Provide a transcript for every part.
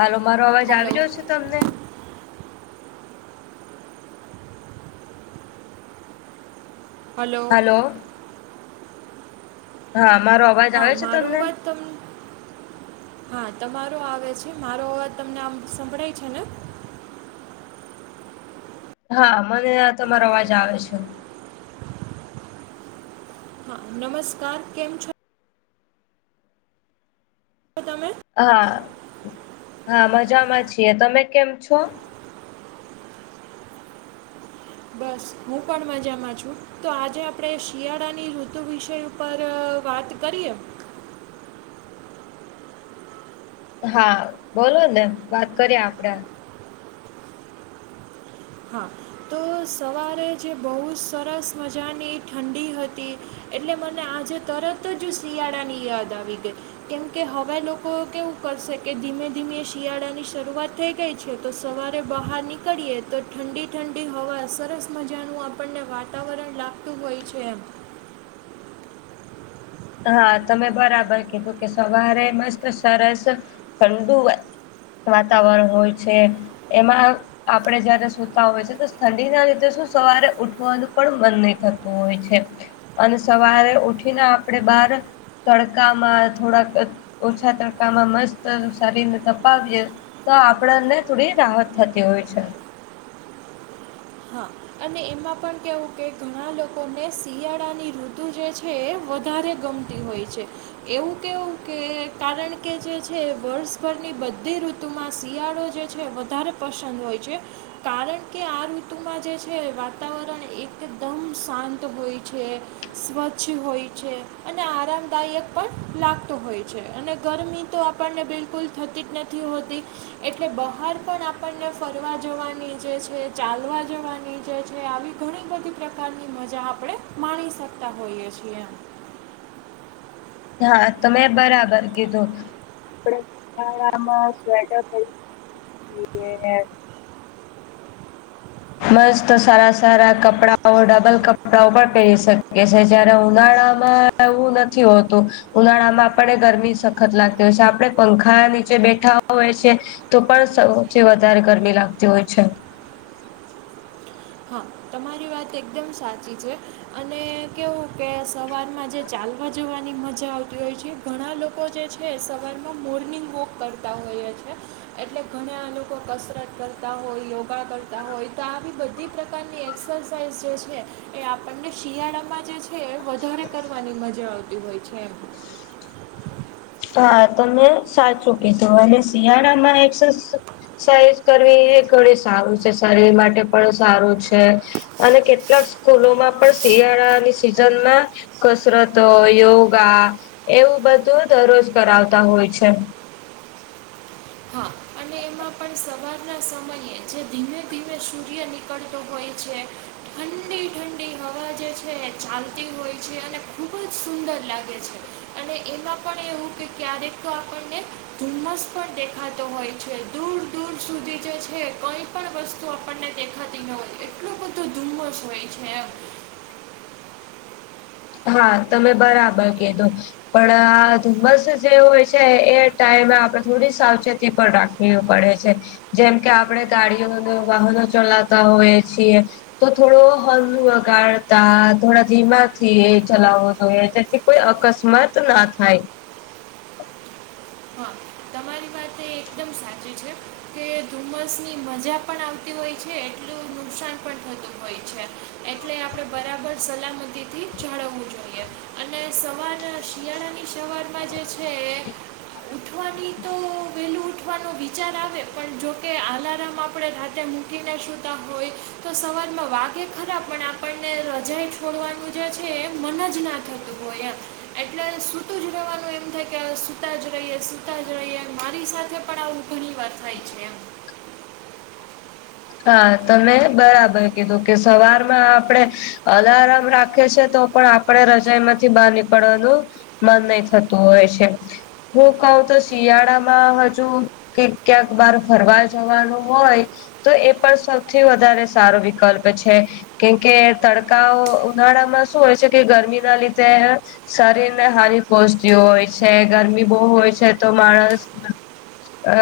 હાલો, મારો અવાજ હલો આવી રહ્યો છે તમને? હલો. હા, મારો. અવાજ હા, આવે છે મારો તમને અવાજ તમ હા, તમારો આવે છે. મારો અવાજ તમને આમ સંભળાય છે ને? હા, મને તમારો અવાજ આવે છે. નમસ્કાર! કેમ છો? તો તમે હા હા, મજામાં છીએ. તમે કેમ છો? બસ, હું પણ મજામાં છું. તો આજે આપણેે શિયાળાની ઋતુ વિષય ઉપર વાત કરીએ. હા બોલો ને વાત કરીએ આપડે હા તો સવારે જે બહુ જ સરસ મજાની ઠંડી હતી એટલે મને આજે તરત જ શિયાળાની યાદ આવી ગઈ. કેમ કે, હવા લોકો કેવું કરશે કે, ધીમે ધીમે શિયાળા ની શરૂઆત થઈ ગઈ છે. તો સવારે બહાર નીકળીએ તો ઠંડી ઠંડી હવા, સરસ મજાનું આપણને વાતાવરણ લાગતું હોય છે એમ. હા, તમે બરાબર કીધું કે, સવારે મસ્ત સરસ ઠંડુ. વાતાવરણ હોય છે એમાં આપણે જયારે સુતા હોય છે તો ઠંડીના લીધે શું સવારે ઉઠવાનું પણ મન નહી થતું હોય છે અને સવારે ઉઠીને આપણેે બાર તડકામાં થોડાક ઓછા તડકામાં મસ્ત શરીરને તપાવીએ તો આપણને થોડી રાહત થતી હોય છે હા અને એમાં પણ કહેવું કે ઘણા લોકોને શિયાળાની ઋતુ જે છે એ વધારે ગમતી હોય છે એવું કેવું કે કારણ કે જે છે વર્ષભરની બધી ઋતુમાં શિયાળો જે છે વધારે પસંદ હોય છે કારણ કે આઋતુ તુમાં જે છે વાતાવરણ એકદમ શાંત હોય છે સ્વચ્છ હોય છે અને આરામદાયક પણ લાગતો હોય છે અને ગરમી તો આપણને બિલકુલ થતી જ નથી હોતી એટલે બહાર પણ આપણને ફરવા જવાની જે છે ચાલવા વાની જે છે આવી ઘણી બધી પ્રકારની મજા આપણે માણી શકતા હોઈએ છીએ હા તો મેં બરાબર કીધું આપણે શિયાળામાં સ્વેટર પરી શકીએ છીએ મસ્ તો સારા સારા કપડાઓ ડબલ કપડાઓ પણ પહેરી શકે છે જયારે ઉનાળામાં એવું નથી હોતું ઉનાળા માં આપણને ગરમી સખત લાગતી હોય છે આપણે પંખા નીચે બેઠા હોય છે તો પણ સૌથી વધારે ગરમી લાગતી હોય છે હા તમારી વાત એકદમ સાચી છે અને કેવું કે સવારમાં જે ચાલવા જવાની મજા આવતી હોય છે ઘણા લોકો જે છે સવારમાં મોર્નિંગ વોક કરતા હોઈએ છે એટલે ઘણા લોકો કસરત કરતા હોય યોગા કરતા હોય તો આવી બધી પ્રકારની એક્સરસાઇઝ જે છે એ આપણને શિયાળામાં જે છે એ વધારે કરવાની મજા આવતી હોય છે એમ હા તમે સાચું કીધું અને શિયાળામાં એક સાઇઝ કરવી એ ઘણી સારું છે શરીર માટે પણ સારું છે અને કેટલાક સ્કૂલોમાં પણ શિયાળાની સિઝનમાં કસરતો યોગા એવું બધું દરરોજ કરાવતા હોય છે હા અને એમાં પણ સવારના સમયે જે ધીમે ધીમે સૂર્ય નીકળતું હોય છે ઠંડી ઠંડી હવા જે છે એ ચાલતી હોય છે અને ખુબ જ સુંદર લાગે છે અને એમાં પણ એવું કે ક્યારેક તો આપણને ધુમ્મસ પણ દેખાતો હોય છે દૂર દૂર સુધી જે છે કઈ પણ વસ્તુ આપણને દેખાતી ન હોય એટલોું બધો ધુમ્મસ હોય છે હા તમે બરાબર કધો પણ આ ધુમ્મસ જે હોય છે એ ટાઈમે આપડે થોડી સાવચેતી પણ રાખ વું પડે છે જેમ કે આપણે ગાડીઓ વાહનો ચલાતા હોયએ છીએ તો થોડો હ વગાડતા થોડા ધીમા થી એ ચલાવવો જોઈએ તેથી કોઈ અકસ્માત ના થાય મ સાચ કે ધુમસ ની મજા પણ આવતી હોય છે એટલું નુકસાન પણ થતું હોય છે એટલે આપણે બરાબર સલામતી થી જાળવવું જોઈએ અને સવાર શિયાળા ની સવારમાં જે છે ઉઠવાની તો વેલું ઉઠવાની વિચાર આવે પણ જોકે આલારમ આપણે રાતે મૂકીને સુતા હોય તો સવારમાં વાઘે ખરા પણ આપણને રજાાઈ છોડવાનું જે છે એ મન જ ના થતું હોય એટલે સ સુતું જ રહેવાનું એમ થાય કે સુતા જ રહીએ સુતા જ રહીએ મારી સાથે પણ આું ઘણી વાર થાય છે હા તમે બરાબર કીધું કે સવારમાં આપણેે અલારમ રાખે છે તો પણ આપણે રજા માંથી બહાર નીકળવાનું મન નહી થતું હોય છે હું કઉ તો શિયાળામાં હજુ ક ક્યાંક બર ફરવા જવાનું હોય તો એ પણ સૌથી વધારે સારો વિકલ્પ છે કેમકે તડકાઓ ઉનાળામાં શું હોય છે કે ગરમી ના લીધે શરીર ને હાનિ પોહચતી હોય છે ગરમી બહુ હોય છે તો માણસ અ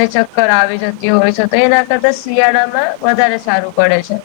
ને ચક્કર આવી જતી હોય છે તો એના કદા શિયાળામાં વધારે સારું પડે છે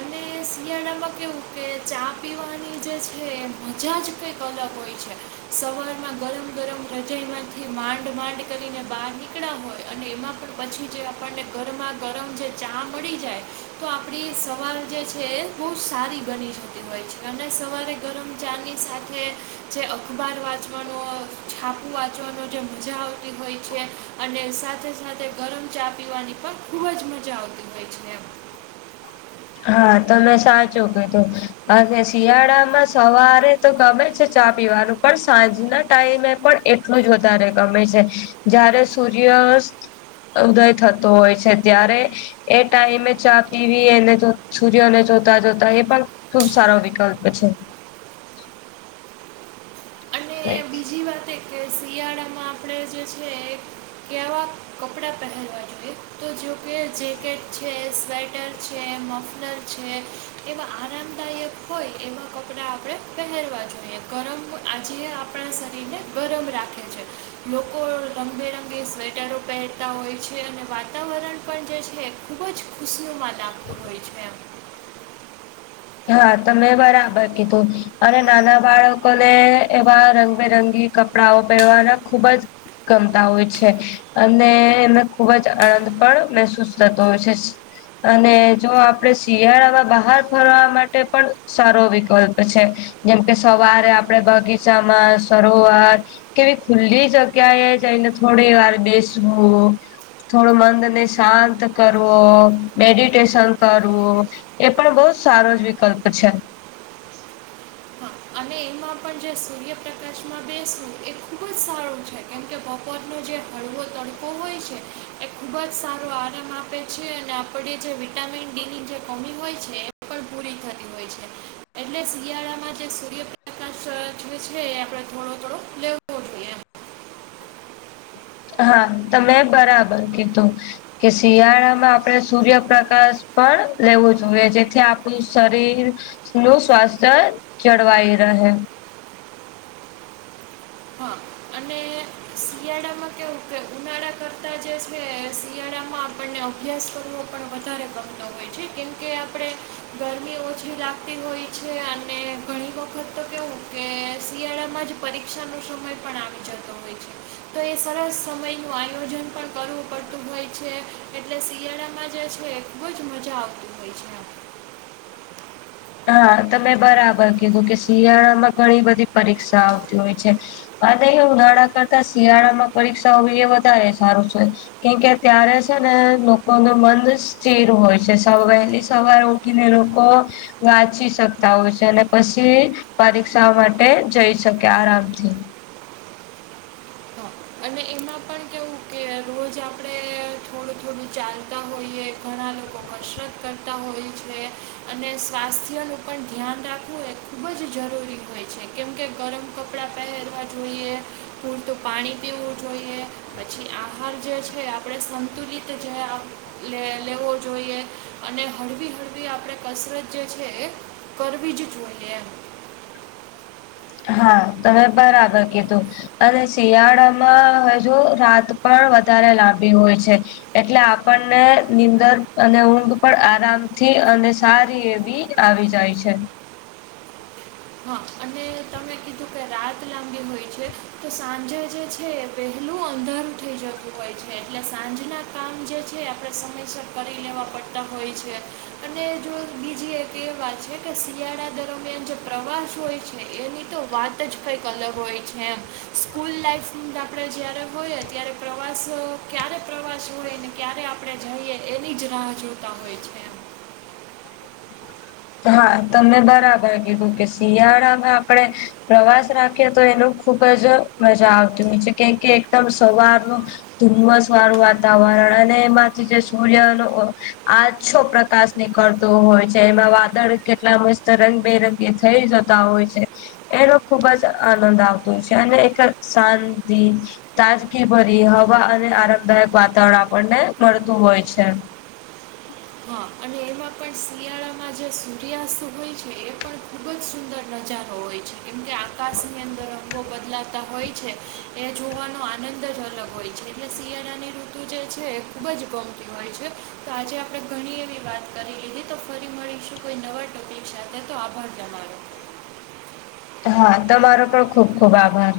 અને શિયાળામાં કેવું કે ચા પીવાની જે છે એ મજા જ કંઈક અલગ હોય છે સવાર માં ગરમ ગરમ રજાઈમાંથી માંડ માંડ કરીને બહાર નીકળ્યા હોય અને એમાં પણ પછી જે આપણને ગરમાં ગરમ જે ચા મળી જાય તો આપણી સ સવાર જે છે એ બહુ સારી બની જતી હોય છે અને સવારે ગરમ ચાની સાથે જે અખબાર વાંચવાનો છાપુ વાંચવાનો જે મજા આવતી હોય છે અને સાથે સાથે ગરમ ચા પીવાની પણ ખૂબ જ મજા આવતી હોય છે હા તો મેં સાચો કધું અને શિયાળામાં સવારે તો ગમે છે ચા પીવાનું પણ સાંજના ટાઈમે પણ ું જ વધારે ગમે છે જયારે સૂર્યસ્ત ઉદય થતો હોય છે જય્યારે એ ટાઈમે ચા પીવી એને સૂર્યને જોતા જોતા એ પણ ખુબ સારો વિકલ્પ છે અને બીજી વાત કે શિયાળામાં આપણે જે છે કેવા કપડાં પહેરવા જોઈએ તો જોકે જેકેટ છે સ્વેટર છે મ ર છે એવા આરામદાયક હોય એવા કપડા આપણે પહેરવા જોઈએ ગરમ આજ ના શરીરને ગરમ રાખે છે લોકો રંગબેરંગે સ્વેટરો પહેરતા હોય છે અને વાતાવરણ પણ જે છે ખૂબ જ ખુશનોુમદપ્ત હોય છે હા ત મેં બરાબર કીધું અને નાના બાળકોને એવા રંગબેરંગી કપડાઓ પહેરવાના ખુબ જ ગમતા હોય છે અને એને ખુબ જ આનંદ પણ મહેસૂસ થતો હોય છે અને જો આપડે શિયાળામાં બહાર કરવાર માટે પણ સારો વિકલ્પ છે જેમ કે સવારે આપડે બગીચામાં સરોવર કેવી ખુલ્લી જગ્યાએ જઈને થોડી વાર બેસવું થોડું મંદ ને શાંત કરવો મેડિટેશન કરવું એ પણ બહુ જ સારો જ વિકલ્પ છે હા અને એમાં પણ જે સૂર્યપ્રકાશમાં બેસવું એ ખૂબ જ સારું છે કારણ કે બપોરનો જે હળવો તડકો હોય છે એ ખુબ જ સારો આરામ આપે છે અને આપડ જે વિટામિન ડી ની જે કમી હોય છે પણ પૂરી થતી હોય છે એટલે શિયાળામાં સૂર્ય છે એ આપડે થોડો થોડો લેવ હા ત મેં બરાબર કીધું કે શિયાળામાં આપણે સૂર્યપ્રકાશ પણ લેવો જોઈએ જેથી આપણું શરીર નું સ્વાસ્થ્ય જળવાઈ રહે હા અને શિયાળામાં કે ઉનાળા કરતાં જે છે શિયાળામાં આપણને અભ્યાસ કરવો પણ વધારે કરમતો હોય છે કેમકે આપણે ગરમી ઓછી લાગતી હોય છે અને ઘણી વખત તો કેવું કે શિયાળામાં જ પરીક્ષા નો સમય પણ આવી જતો હોય છે તો એ સરસ સમયનું આયોજન પણ કરવું પડતું હોય છે એટલે શિયાળામાં જે છે બવજ મજા હો છે. હા તમે બરાબર કીધું કે શિયાળામાં ઘણી બધી પરીક્ષા આવતી હોય છે. હા નહી ઉનાળા કરતા શિયાળા માં પરીક્ષા હોવી એ વધારે સારું છે. કેમકે ત્યારે છે ને લોકોનું મન સ્થિર હોય છે વહેલી સવારે કિનેરોકો વાંચી શકતા હોય છે અને પછી પરીક્ષા માટે જઈ શકે આરામથી. હા અને એમાં પણ કેવું કે રોજ આપણે થોડું થોડું ચાલતા હોઈએ ઘણા લોકો કસરત કરતા હોય છે. અને સ્વાસ્થ્યનું પણ ધ્યાન રાખવું એ ખૂબ જ જરૂરી હોય છે. કેમકે ગરમ કપડા પહેરવા જોઈએ. પૂલતું પાણી પીવું જોઈએ પછી આ હાર જે છે આપણે સંતુલિત જે લ લેવો જોઈએ અને હળવી હળવી આપણે કસરત જે છે એ કરવીજ જોયે એમ. હા તમે બરાબર કીધું. અને શિયાળામાં હજુ રાત પણ વધારે લાંબી હોય છે. એટલે આપણને નીંદર અને ઊંઘ પણ આરામથી અને સારી એવી આવી જાય છે. હા અને તમે કીધું કે રાત લાંબી હોય છે, તો સાંજે જે છે એ પહેલું અંધારું થઈ જતું. હોય છે, એટલે સાંજના કામ જે છે આપણે સમયસર કરી લેવા પડતા હોય છે. અને જો બીજી એક એ વાત છે, કે શિયાળા દરમિયાન પ્રવાસ હોય છે એની તો વાત જ કંઈક અલગ હોય છે, એમ સ્કૂલ લાઈફ આપડે જયારે હોઈય એ ત્યારે પ્રવાસ ક્યારે પ્રવાસ હોયને ક્યારે આપણે જઈએ એની જ રાહ જોતા હોય છે. એમ હા, તમે બરાબર કીધું કે શિયાળામાં આપડે પ્રવાસ રાખેએ તો એનું ખુબ જ મજા આવતી હોય છે કેમ કે એકદમ સવારનો ધુમ્મસ વાળું વાતાવરણ અને એમાંથી જે સૂર્યનો ઓ આંછો પ્ર કાશ નીકળતું હોય છે. એમાં વાદળ કેટલા મસ્ત રંગબેરંગી થઇ જતા હોય છે. એનો ખુબ જ આનંદ આવતો છે અને એક શાંતિ તાજગી ભરી હવા અને આરામદાયક વાતાવરણ આપણને મળતું હોય છે. હા અને માં પણ શિયાળામાં જે સૂર્યાસ્ત હોય છે, એ પણ ખૂબ જ સુંદર નજારો હોય છે. કેમકે આકાશની અંદર રંગો બદલાતા હોય છે. એ જોવાનો આનંદ જ અલગ હોય છે એટલે શિયાળાની ઋતુ જે છે એ ખૂબ જ ગમતી હોય છે. તો આજે આપડે ઘણી એવી વાત કરી લીધી તો ફરી મળીશુ કોઈ નવા ટોપીક સાથે તો આકાર તમારો. હા તમારો પણ ખુબ ખુબ આભાર.